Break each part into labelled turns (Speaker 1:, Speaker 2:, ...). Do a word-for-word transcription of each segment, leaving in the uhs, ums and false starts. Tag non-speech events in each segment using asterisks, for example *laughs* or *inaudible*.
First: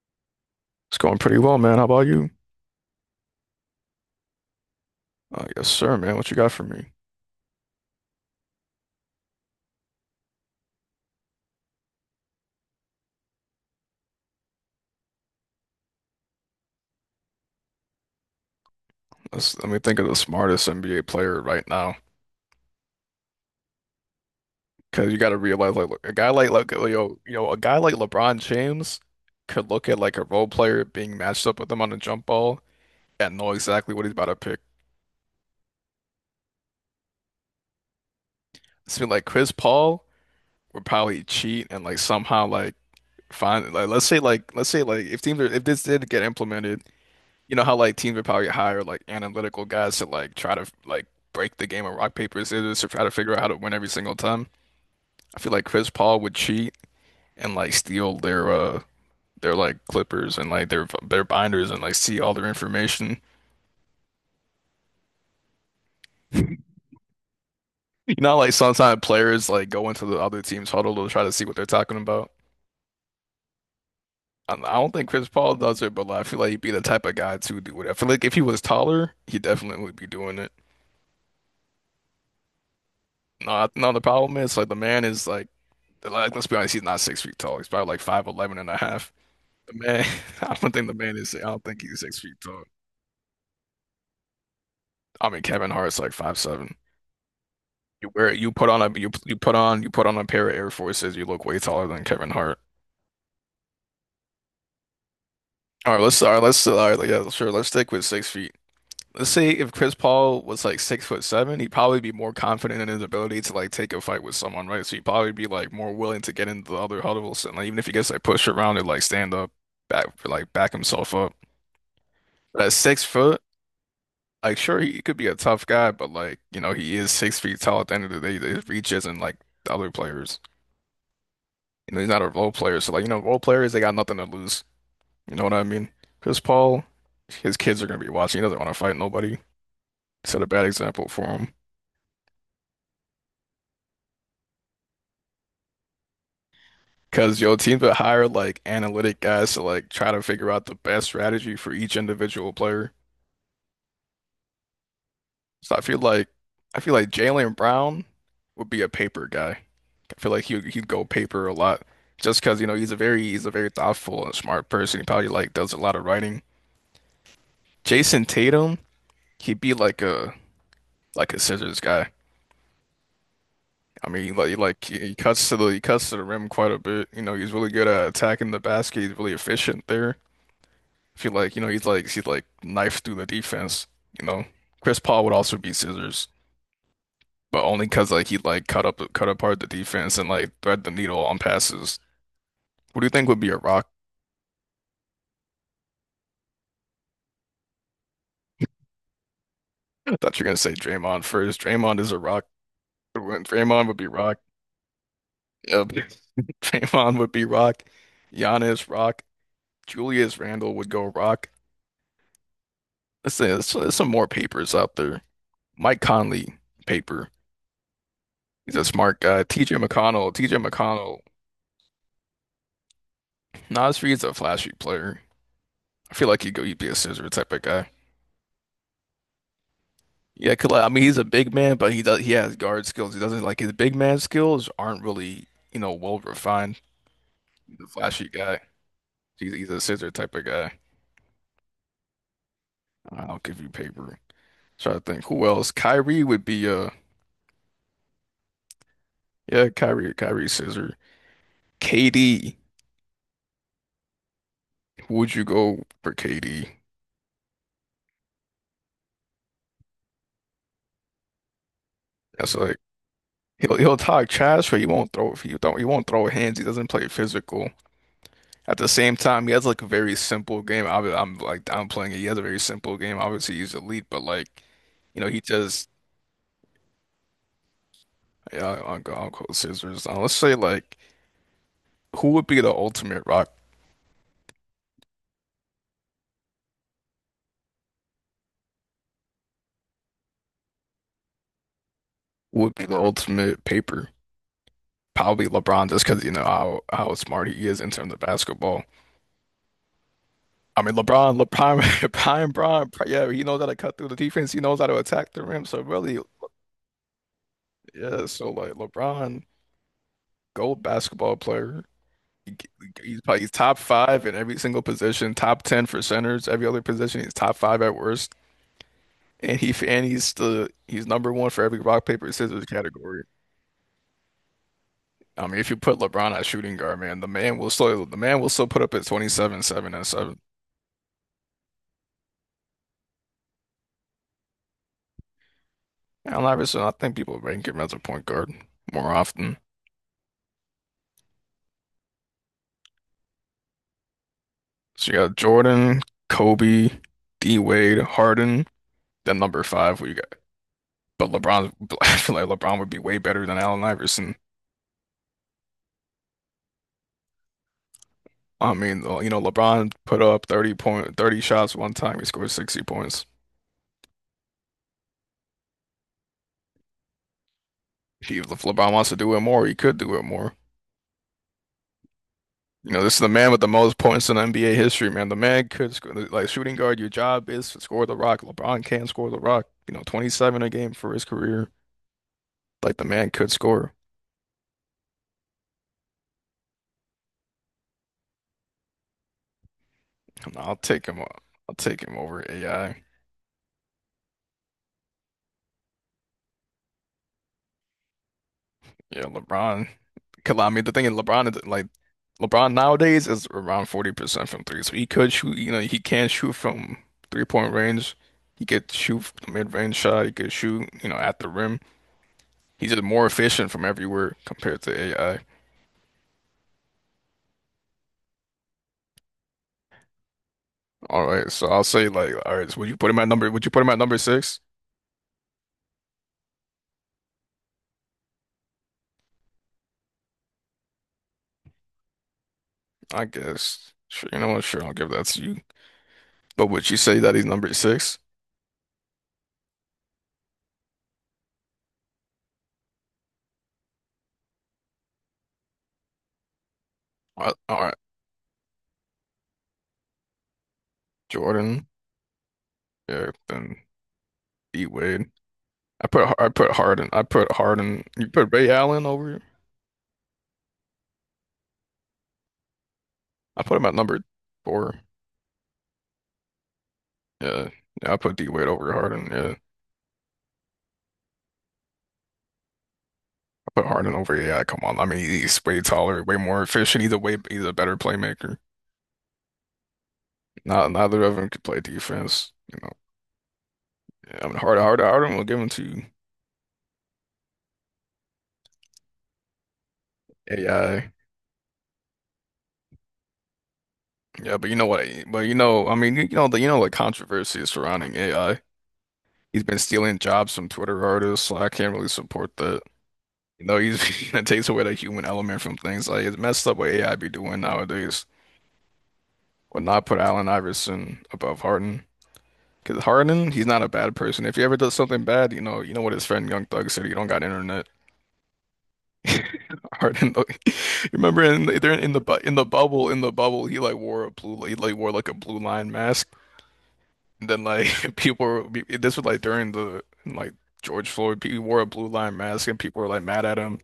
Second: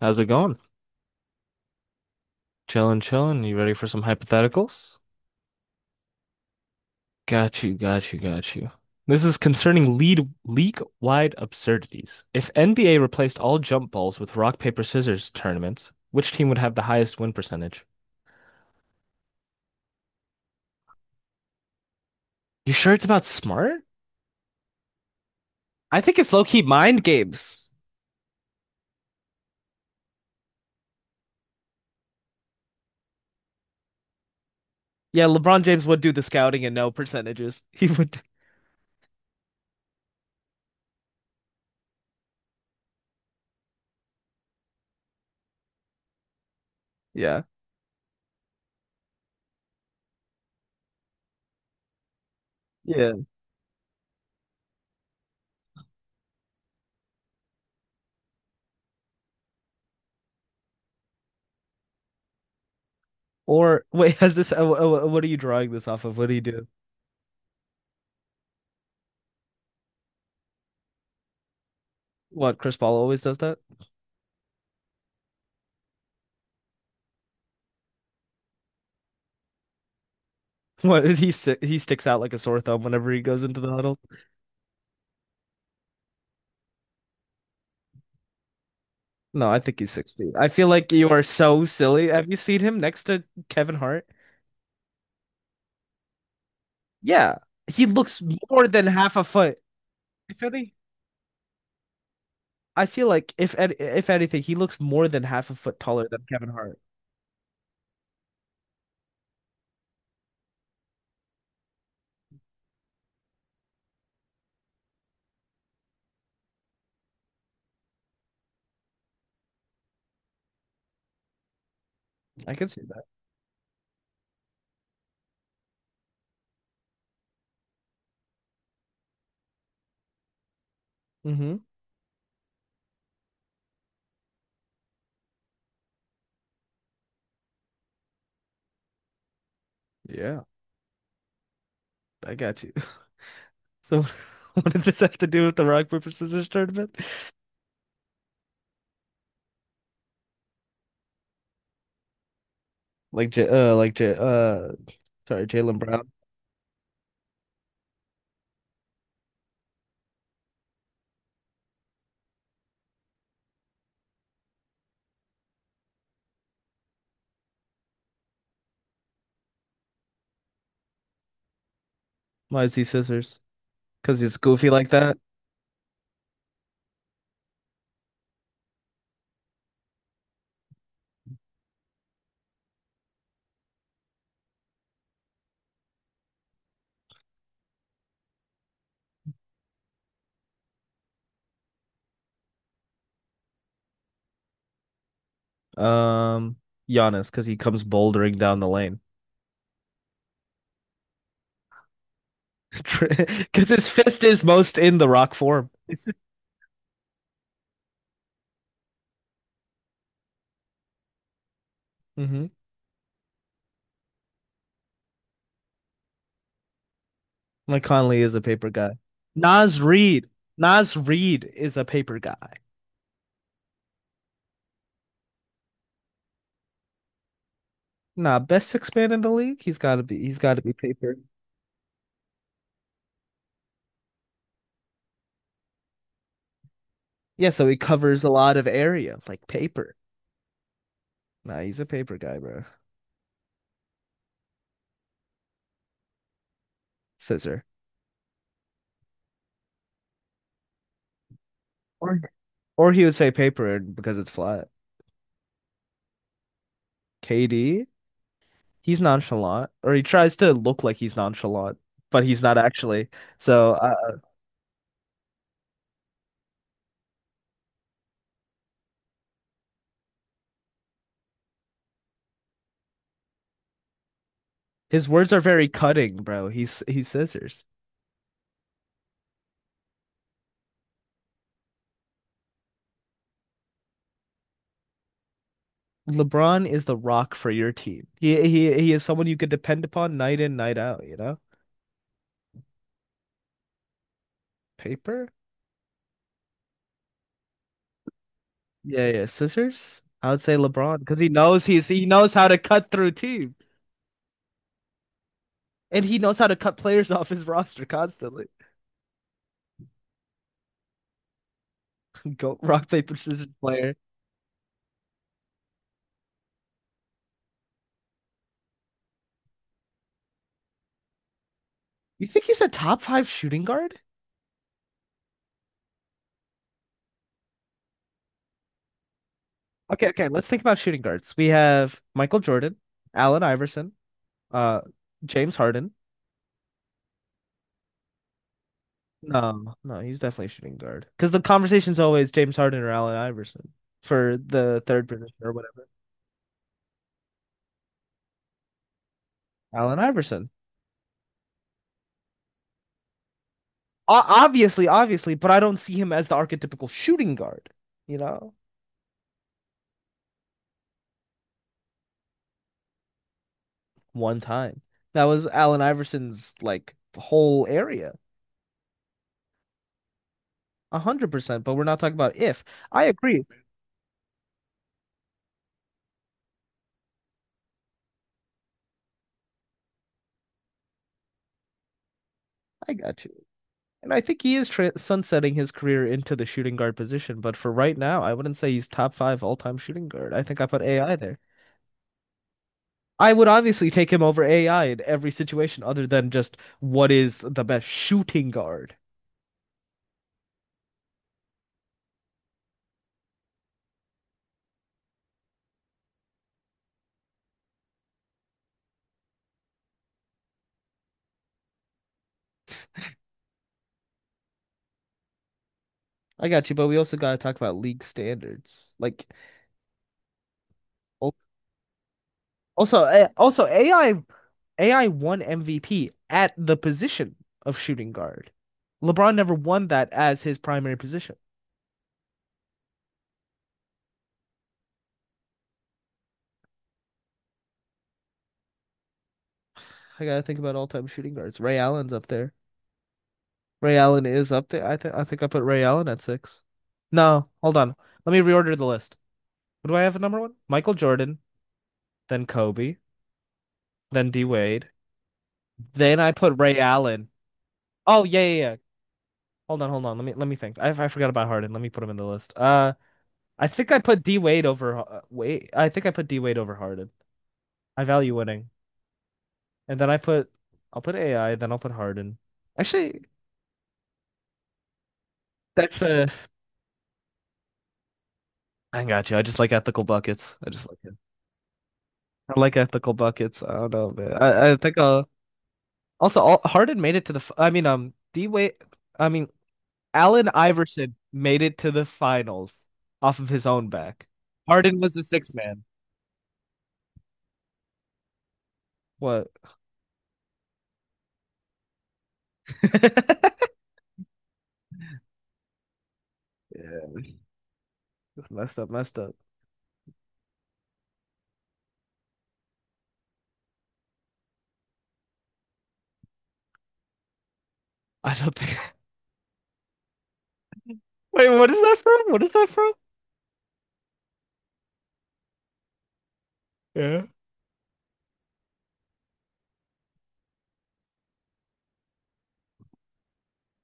Speaker 1: How's it going?
Speaker 2: It's going pretty well, man. How about you?
Speaker 1: Chillin', chillin'. You ready for some hypotheticals?
Speaker 2: Uh, yes, sir, man. What you got for me?
Speaker 1: Got you, got you, got you. This is concerning lead league-wide absurdities. If N B A replaced all jump balls with rock, paper, scissors tournaments, which team would have the highest win percentage?
Speaker 2: Let's, let me think of the smartest N B A player right now.
Speaker 1: You sure it's about smart?
Speaker 2: Because you got to realize, like,
Speaker 1: I
Speaker 2: look, a
Speaker 1: think
Speaker 2: guy
Speaker 1: it's
Speaker 2: like,
Speaker 1: low-key
Speaker 2: like,
Speaker 1: mind
Speaker 2: yo, you know, a
Speaker 1: games.
Speaker 2: guy like LeBron James could look at like a role player being matched up with him on a jump ball and know exactly what he's about to pick.
Speaker 1: Yeah, LeBron James would do the scouting and no percentages. *laughs* He would.
Speaker 2: So like Chris Paul would probably cheat and like somehow like find like let's say like let's say like if teams are if this did get implemented
Speaker 1: Yeah.
Speaker 2: you know how like teams would probably hire like analytical guys to like try to like break the game of rock paper scissors to try to
Speaker 1: Yeah.
Speaker 2: figure out how to win every single time. I feel like Chris Paul would cheat and like steal their uh their like clippers and like their their binders and like see all their information. *laughs*
Speaker 1: Or wait, has this? Uh, uh, what are you drawing this off of? What do you do?
Speaker 2: You know, like sometimes players like go into the other team's huddle to try to see what they're talking about.
Speaker 1: What, Chris Paul always does that?
Speaker 2: I I don't think Chris Paul does it, but like, I feel like he'd be the type of guy to do it. I feel like if he was taller, he definitely would be doing it.
Speaker 1: *laughs* What is he si- he sticks out like a sore thumb whenever he goes
Speaker 2: No,
Speaker 1: into
Speaker 2: I-
Speaker 1: the
Speaker 2: no,
Speaker 1: huddle.
Speaker 2: the problem is like the man is like Like, let's be honest, he's not six feet tall. He's probably like five eleven and a half.
Speaker 1: No, I
Speaker 2: The
Speaker 1: think he's
Speaker 2: man,
Speaker 1: six feet.
Speaker 2: *laughs*
Speaker 1: I
Speaker 2: I
Speaker 1: feel
Speaker 2: don't think
Speaker 1: like
Speaker 2: the
Speaker 1: you
Speaker 2: man
Speaker 1: are
Speaker 2: is, I
Speaker 1: so
Speaker 2: don't think he's
Speaker 1: silly.
Speaker 2: six
Speaker 1: Have you
Speaker 2: feet
Speaker 1: seen
Speaker 2: tall.
Speaker 1: him next to Kevin Hart?
Speaker 2: I mean, Kevin Hart's like five seven.
Speaker 1: Yeah, he
Speaker 2: You
Speaker 1: looks
Speaker 2: wear, you
Speaker 1: more
Speaker 2: put on
Speaker 1: than
Speaker 2: a, you,
Speaker 1: half a
Speaker 2: you put
Speaker 1: foot.
Speaker 2: on, you put on a
Speaker 1: If
Speaker 2: pair of Air
Speaker 1: any,
Speaker 2: Forces, you look way taller than Kevin Hart.
Speaker 1: I feel like if an- if anything, he looks more than half a foot
Speaker 2: All right,
Speaker 1: taller
Speaker 2: let's,
Speaker 1: than
Speaker 2: all right,
Speaker 1: Kevin
Speaker 2: let's, all
Speaker 1: Hart.
Speaker 2: right, yeah, sure, let's stick with six feet. Let's say if Chris Paul was like six foot seven, he'd probably be more confident in his ability to like take a fight with someone, right? So he'd probably be like more willing to get into the other huddles and like even if he gets like pushed around and like stand up, back, like back himself up.
Speaker 1: I
Speaker 2: But
Speaker 1: can
Speaker 2: at
Speaker 1: see that.
Speaker 2: six foot, like, sure, he could be a tough guy, but like, you know, he is six feet tall at the end of the day. His reach isn't like the other players.
Speaker 1: Mm-hmm.
Speaker 2: You know, he's not a role player. So like, you know, role players, they got nothing to lose. You know what I mean? Chris Paul, his kids are gonna be watching. He doesn't want to fight nobody. Set
Speaker 1: Yeah,
Speaker 2: a bad example for him.
Speaker 1: I got you. *laughs* So, *laughs* what did this have to do with the rock paper scissors tournament?
Speaker 2: Because your team would hire like analytic guys to like try to figure out the best strategy for each individual player.
Speaker 1: Like J, uh, like J, uh, Sorry,
Speaker 2: So
Speaker 1: Jalen
Speaker 2: I feel
Speaker 1: Brown.
Speaker 2: like I feel like Jaylen Brown would be a paper guy. I feel like he he'd go paper a lot just because you know he's a very he's a very thoughtful and smart person. He probably like does a lot of writing. Jason Tatum, he'd be like a like a scissors guy.
Speaker 1: Why is he scissors?
Speaker 2: I
Speaker 1: Because
Speaker 2: mean, he
Speaker 1: he's
Speaker 2: like he,
Speaker 1: goofy
Speaker 2: like
Speaker 1: like
Speaker 2: he
Speaker 1: that.
Speaker 2: cuts to the he cuts to the rim quite a bit. You know, he's really good at attacking the basket. He's really efficient there. I feel like you know he's like he's like knife through the defense. You know, Chris Paul would also be scissors, but only because like he like cut up cut apart the defense and like thread the needle on passes. What do you think would be a rock?
Speaker 1: Um, Giannis, because he comes bouldering down the lane.
Speaker 2: I thought you were gonna say Draymond first. Draymond is a rock.
Speaker 1: *laughs* Because his
Speaker 2: Draymond would be
Speaker 1: fist
Speaker 2: rock.
Speaker 1: is most in the rock form.
Speaker 2: Yep.
Speaker 1: *laughs*
Speaker 2: *laughs* Draymond would be rock. Giannis rock. Julius Randle would go rock.
Speaker 1: Mm-hmm.
Speaker 2: Let's say there's, there's some more papers out there. Mike Conley paper.
Speaker 1: Like Conley is a paper
Speaker 2: He's a
Speaker 1: guy.
Speaker 2: smart guy. T J
Speaker 1: Nas Reed.
Speaker 2: McConnell. T J
Speaker 1: Nas
Speaker 2: McConnell.
Speaker 1: Reed is a paper guy.
Speaker 2: Nasri is a flashy player. I feel like he'd go, he'd be a scissor type of guy.
Speaker 1: Nah, best six man in the league. He's gotta be he's
Speaker 2: Yeah,
Speaker 1: gotta
Speaker 2: 'cause,
Speaker 1: be
Speaker 2: like, I mean,
Speaker 1: paper.
Speaker 2: he's a big man, but he does he has guard skills. He doesn't like his big man skills aren't really, you know, well refined.
Speaker 1: Yeah, so he
Speaker 2: He's a
Speaker 1: covers a
Speaker 2: flashy
Speaker 1: lot
Speaker 2: guy.
Speaker 1: of area, like
Speaker 2: He's, he's a
Speaker 1: paper.
Speaker 2: scissor type of guy.
Speaker 1: Nah, he's a paper guy, bro.
Speaker 2: I'll give you paper. Try to think who else. Kyrie would be uh
Speaker 1: Scissor.
Speaker 2: yeah, Kyrie, Kyrie scissor.
Speaker 1: Or
Speaker 2: K D,
Speaker 1: or he would say paper because it's flat.
Speaker 2: who would you go for K D?
Speaker 1: K D? He's nonchalant, or he tries to look like he's nonchalant, but he's
Speaker 2: That's
Speaker 1: not
Speaker 2: like
Speaker 1: actually. So
Speaker 2: he'll he'll
Speaker 1: uh,
Speaker 2: talk trash, but he won't throw if he don't he won't throw hands. He doesn't play physical. At the same time, he has like a very simple game. I, I'm like downplaying it. He has a very simple game. Obviously, he's elite, but like,
Speaker 1: his
Speaker 2: you know,
Speaker 1: words are
Speaker 2: he
Speaker 1: very
Speaker 2: just
Speaker 1: cutting, bro. He's he's scissors.
Speaker 2: yeah, I'll go, I'll go scissors. Uh, let's say like, who would be the ultimate rock?
Speaker 1: LeBron is the rock for your team. He he he is someone you could depend upon night in, night out, you know?
Speaker 2: Who would be the ultimate paper?
Speaker 1: Paper?
Speaker 2: Probably LeBron, just because you know how how smart he is in terms of basketball.
Speaker 1: Yeah, yeah. Scissors? I would say
Speaker 2: I mean,
Speaker 1: LeBron because he
Speaker 2: LeBron,
Speaker 1: knows
Speaker 2: LeBron,
Speaker 1: he's
Speaker 2: *laughs*
Speaker 1: he knows how
Speaker 2: LeBron,
Speaker 1: to cut
Speaker 2: Bron,
Speaker 1: through
Speaker 2: yeah, he
Speaker 1: team.
Speaker 2: knows how to cut through the defense. He knows how to attack the rim. So
Speaker 1: And he
Speaker 2: really,
Speaker 1: knows how to cut players *laughs* off his roster
Speaker 2: yeah.
Speaker 1: constantly.
Speaker 2: So like, LeBron, gold basketball player.
Speaker 1: *laughs* Go rock, paper,
Speaker 2: He's probably
Speaker 1: scissors
Speaker 2: he's top
Speaker 1: player.
Speaker 2: five in every single position, top ten for centers, every other position. He's top five at worst, and he and he's the he's number one for every rock
Speaker 1: You
Speaker 2: paper
Speaker 1: think he's
Speaker 2: scissors
Speaker 1: a top
Speaker 2: category.
Speaker 1: five shooting guard?
Speaker 2: I mean, if you put LeBron at shooting guard, man, the man will still the man will still put up at twenty-seven, seven, and
Speaker 1: Okay, okay.
Speaker 2: seven.
Speaker 1: Let's think about shooting guards. We have Michael Jordan, Allen Iverson, uh, James Harden.
Speaker 2: Allen Iverson, I think people rank him as a point guard more often.
Speaker 1: No, no, he's definitely a shooting guard. Because the conversation's always James Harden or Allen Iverson for the third
Speaker 2: So you
Speaker 1: position
Speaker 2: got
Speaker 1: or whatever.
Speaker 2: Jordan, Kobe, D Wade, Harden, then number
Speaker 1: Allen
Speaker 2: five we got.
Speaker 1: Iverson.
Speaker 2: But LeBron, *laughs* I feel like LeBron would be way better than Allen
Speaker 1: O
Speaker 2: Iverson.
Speaker 1: Obviously, obviously, but I don't see him as the archetypical shooting guard, you know?
Speaker 2: I mean, uh, you know, LeBron put up thirty point, thirty shots one time. He scored sixty points.
Speaker 1: One time. That was Allen Iverson's like whole area.
Speaker 2: He, if LeBron wants to do it more, he could do it more.
Speaker 1: A hundred percent, but we're not talking about if.
Speaker 2: You know,
Speaker 1: I
Speaker 2: this is the
Speaker 1: agree.
Speaker 2: man with the most points in N B A history, man. The man could score, like shooting guard, your job is to score the rock. LeBron can score the rock. You know, twenty-seven a game for his career.
Speaker 1: I
Speaker 2: Like the
Speaker 1: got
Speaker 2: man
Speaker 1: you.
Speaker 2: could score.
Speaker 1: And I think he is tra sunsetting his career into the shooting guard position, but for right now, I wouldn't say he's top five all-time shooting guard. I think I
Speaker 2: I'll
Speaker 1: put
Speaker 2: take
Speaker 1: A I
Speaker 2: him. o-
Speaker 1: there.
Speaker 2: I'll take him over A I.
Speaker 1: I would obviously take him over A I in every situation other than just what is the best shooting guard.
Speaker 2: Yeah, LeBron. Cause I mean, the thing is, LeBron is like LeBron nowadays is around forty percent from three. So he could shoot, you know, he can shoot from three-point range. He could shoot from the mid-range shot. He could shoot, you know, at the rim. He's just more efficient from everywhere compared to A I.
Speaker 1: I got you, but we also got to talk about league standards. Like
Speaker 2: All
Speaker 1: al-
Speaker 2: right, so I'll say like, all right, so would you
Speaker 1: also
Speaker 2: put him
Speaker 1: eh,
Speaker 2: at number? Would
Speaker 1: also
Speaker 2: you put him at
Speaker 1: A I
Speaker 2: number six?
Speaker 1: A I won M V P at the position of shooting guard. LeBron never won that as his primary position.
Speaker 2: I guess. Sure, you know what? Sure, I'll give that to you. But would you say that he's number six?
Speaker 1: I gotta think about all-time shooting guards. Ray Allen's up there. Ray Allen is up there. I think I think I put Ray Allen at six.
Speaker 2: All
Speaker 1: No,
Speaker 2: right,
Speaker 1: hold
Speaker 2: all right.
Speaker 1: on. Let me reorder the list. What do I have at number one? Michael Jordan,
Speaker 2: Jordan.
Speaker 1: then Kobe,
Speaker 2: Yeah, then
Speaker 1: then D
Speaker 2: D
Speaker 1: Wade.
Speaker 2: Wade. I
Speaker 1: Then I
Speaker 2: put I
Speaker 1: put
Speaker 2: put
Speaker 1: Ray
Speaker 2: Harden. I
Speaker 1: Allen.
Speaker 2: put Harden.
Speaker 1: Oh
Speaker 2: You
Speaker 1: yeah,
Speaker 2: put
Speaker 1: yeah,
Speaker 2: Ray
Speaker 1: yeah.
Speaker 2: Allen over.
Speaker 1: Hold on, hold on. Let me let me think. I I forgot about Harden. Let me put him in the list. Uh,
Speaker 2: I
Speaker 1: I
Speaker 2: put him
Speaker 1: think
Speaker 2: at
Speaker 1: I
Speaker 2: number
Speaker 1: put D Wade over.
Speaker 2: four.
Speaker 1: uh, Wait, I think I put D Wade over Harden.
Speaker 2: Yeah,
Speaker 1: I
Speaker 2: yeah. I
Speaker 1: value
Speaker 2: put D Wade
Speaker 1: winning,
Speaker 2: over Harden. Yeah,
Speaker 1: and then I put I'll put A I. Then I'll put Harden. Actually,
Speaker 2: I put Harden over. Yeah, come on. I mean, he's way
Speaker 1: that's
Speaker 2: taller,
Speaker 1: a.
Speaker 2: way more efficient. Either way, he's a better playmaker.
Speaker 1: I got you. I just like ethical buckets. I just
Speaker 2: Not
Speaker 1: like it.
Speaker 2: neither of them could play defense.
Speaker 1: I like
Speaker 2: You know,
Speaker 1: ethical buckets. I don't know, man.
Speaker 2: yeah, I mean,
Speaker 1: I, I
Speaker 2: Harden,
Speaker 1: think
Speaker 2: Harden,
Speaker 1: uh
Speaker 2: Harden will give him to
Speaker 1: also all, Harden made it to the f- I mean um D way I mean Allen
Speaker 2: A I.
Speaker 1: Iverson made it to the finals off of his own back.
Speaker 2: Yeah, but you know
Speaker 1: Harden
Speaker 2: what?
Speaker 1: was the
Speaker 2: But
Speaker 1: sixth
Speaker 2: you
Speaker 1: man.
Speaker 2: know, I mean, you know the you know the controversy surrounding A I.
Speaker 1: What?
Speaker 2: He's been stealing jobs from Twitter artists, so I can't really support that.
Speaker 1: *laughs*
Speaker 2: You know, he's *laughs* it takes away the human element from things. Like it's messed up what A I be
Speaker 1: Yeah,
Speaker 2: doing nowadays.
Speaker 1: messed up, messed up.
Speaker 2: Would not put Allen Iverson above Harden. Because Harden, he's not a bad person. If he ever does something bad, you know, you know what his friend Young Thug said. You don't got internet.
Speaker 1: I don't think. *laughs*
Speaker 2: Harden, like, *laughs* you remember
Speaker 1: Wait,
Speaker 2: in
Speaker 1: what is
Speaker 2: the, they're
Speaker 1: that
Speaker 2: in
Speaker 1: from?
Speaker 2: the bu-
Speaker 1: What is
Speaker 2: in the
Speaker 1: that from?
Speaker 2: bubble in the bubble. He like wore a blue, he like wore like a blue line mask.
Speaker 1: Yeah.
Speaker 2: And then like *laughs* people, were, be- this was like during the like George Floyd. He wore a blue line mask, and people were like mad at him.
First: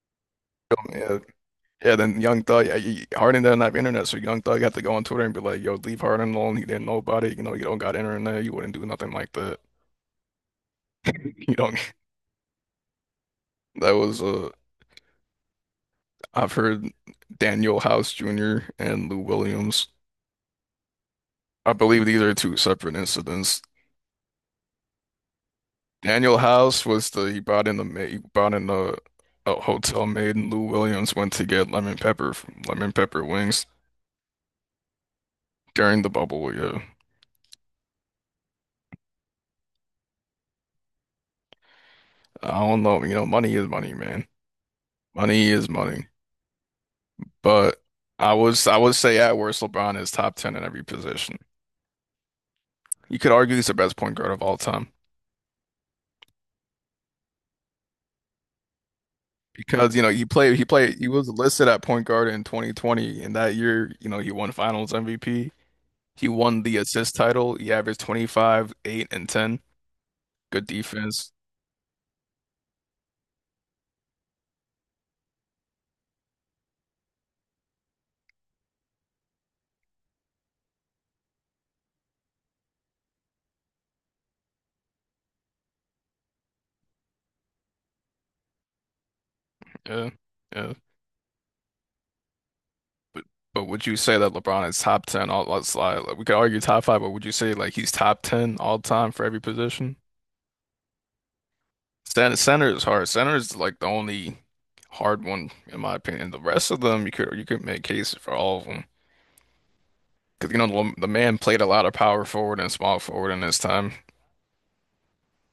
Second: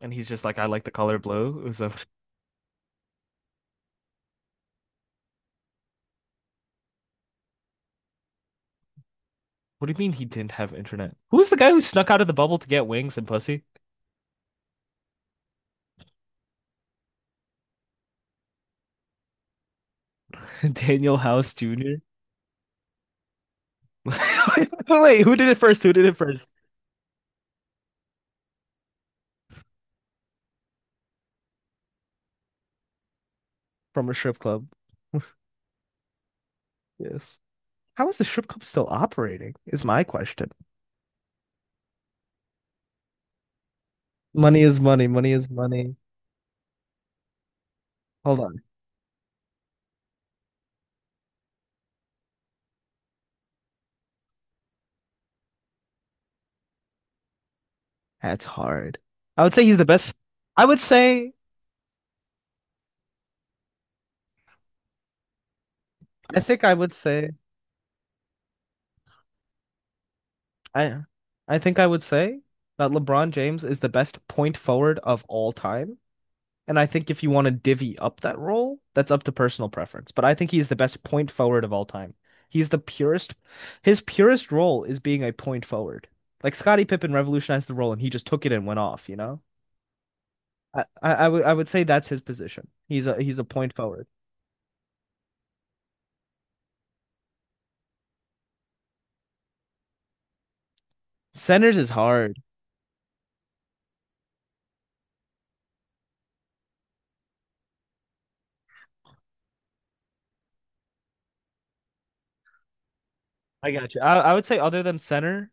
Speaker 1: And he's just like, I like the color
Speaker 2: Yeah,
Speaker 1: blue. It was a.
Speaker 2: Yeah, then Young Thug, yeah, he, Harden doesn't have internet, so Young Thug had to go on Twitter and be like, "Yo, leave Harden alone. He didn't know about it. You know, you don't got internet. You wouldn't do nothing like that.
Speaker 1: What do you mean he didn't have internet? Who
Speaker 2: *laughs*
Speaker 1: was
Speaker 2: You
Speaker 1: the guy who
Speaker 2: don't."
Speaker 1: snuck out of the bubble to get wings and pussy?
Speaker 2: That was uh, I've heard Daniel House Junior and Lou Williams.
Speaker 1: *laughs* Daniel House
Speaker 2: I
Speaker 1: Junior
Speaker 2: believe these are two separate incidents.
Speaker 1: *laughs* Wait, who did it first? Who did it
Speaker 2: Daniel
Speaker 1: first?
Speaker 2: House was the he brought in the maid, he brought in a, a hotel maid, and Lou Williams went to get lemon pepper from lemon pepper wings
Speaker 1: From a strip club.
Speaker 2: during the bubble. Yeah,
Speaker 1: Yes. How is the strip club still operating? Is my question.
Speaker 2: I don't know. You know, money is money, man.
Speaker 1: Money is money. Money
Speaker 2: Money
Speaker 1: is
Speaker 2: is
Speaker 1: money.
Speaker 2: money. But I
Speaker 1: Hold on.
Speaker 2: was I would say at worst LeBron is top ten in every position. You could argue he's the best point guard of all time
Speaker 1: That's hard. I would say he's the
Speaker 2: because you know
Speaker 1: best.
Speaker 2: he played
Speaker 1: I
Speaker 2: he
Speaker 1: would
Speaker 2: played he was
Speaker 1: say,
Speaker 2: listed at point guard in twenty twenty and that year you know he won Finals M V P. He
Speaker 1: I
Speaker 2: won
Speaker 1: think I
Speaker 2: the
Speaker 1: would
Speaker 2: assist
Speaker 1: say,
Speaker 2: title. He averaged twenty-five, eight, and ten. Good
Speaker 1: I,
Speaker 2: defense.
Speaker 1: I think I would say that LeBron James is the best point forward of all time. And I think if you want to divvy up that role, that's up to personal preference. But I think he's the best point forward of all time. He's the purest. His purest role is being a point forward. Like Scottie Pippen revolutionized the role and he just took it and went off, you know?
Speaker 2: Yeah, yeah.
Speaker 1: I, I, would I would say that's his position. He's a he's a
Speaker 2: But
Speaker 1: point
Speaker 2: would you
Speaker 1: forward.
Speaker 2: say that LeBron is top ten all let's like, we could argue top five, but would you say like he's top ten all time for every position?
Speaker 1: Centers is
Speaker 2: Center,
Speaker 1: hard.
Speaker 2: center is hard. Center is like the only hard one in my opinion. The rest of them, you could you could make cases for all of them because you know the, the man played a lot of power forward and small forward in his
Speaker 1: I
Speaker 2: time.
Speaker 1: got you. I, I would say other than center,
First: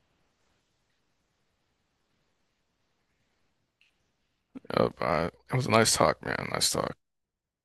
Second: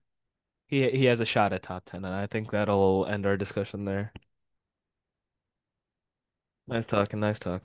Speaker 1: he he has a shot at top ten, and I think that'll end our discussion there.
Speaker 2: Uh, uh, it was a nice talk, man. Nice
Speaker 1: Nice
Speaker 2: talk.
Speaker 1: talking. Nice talking.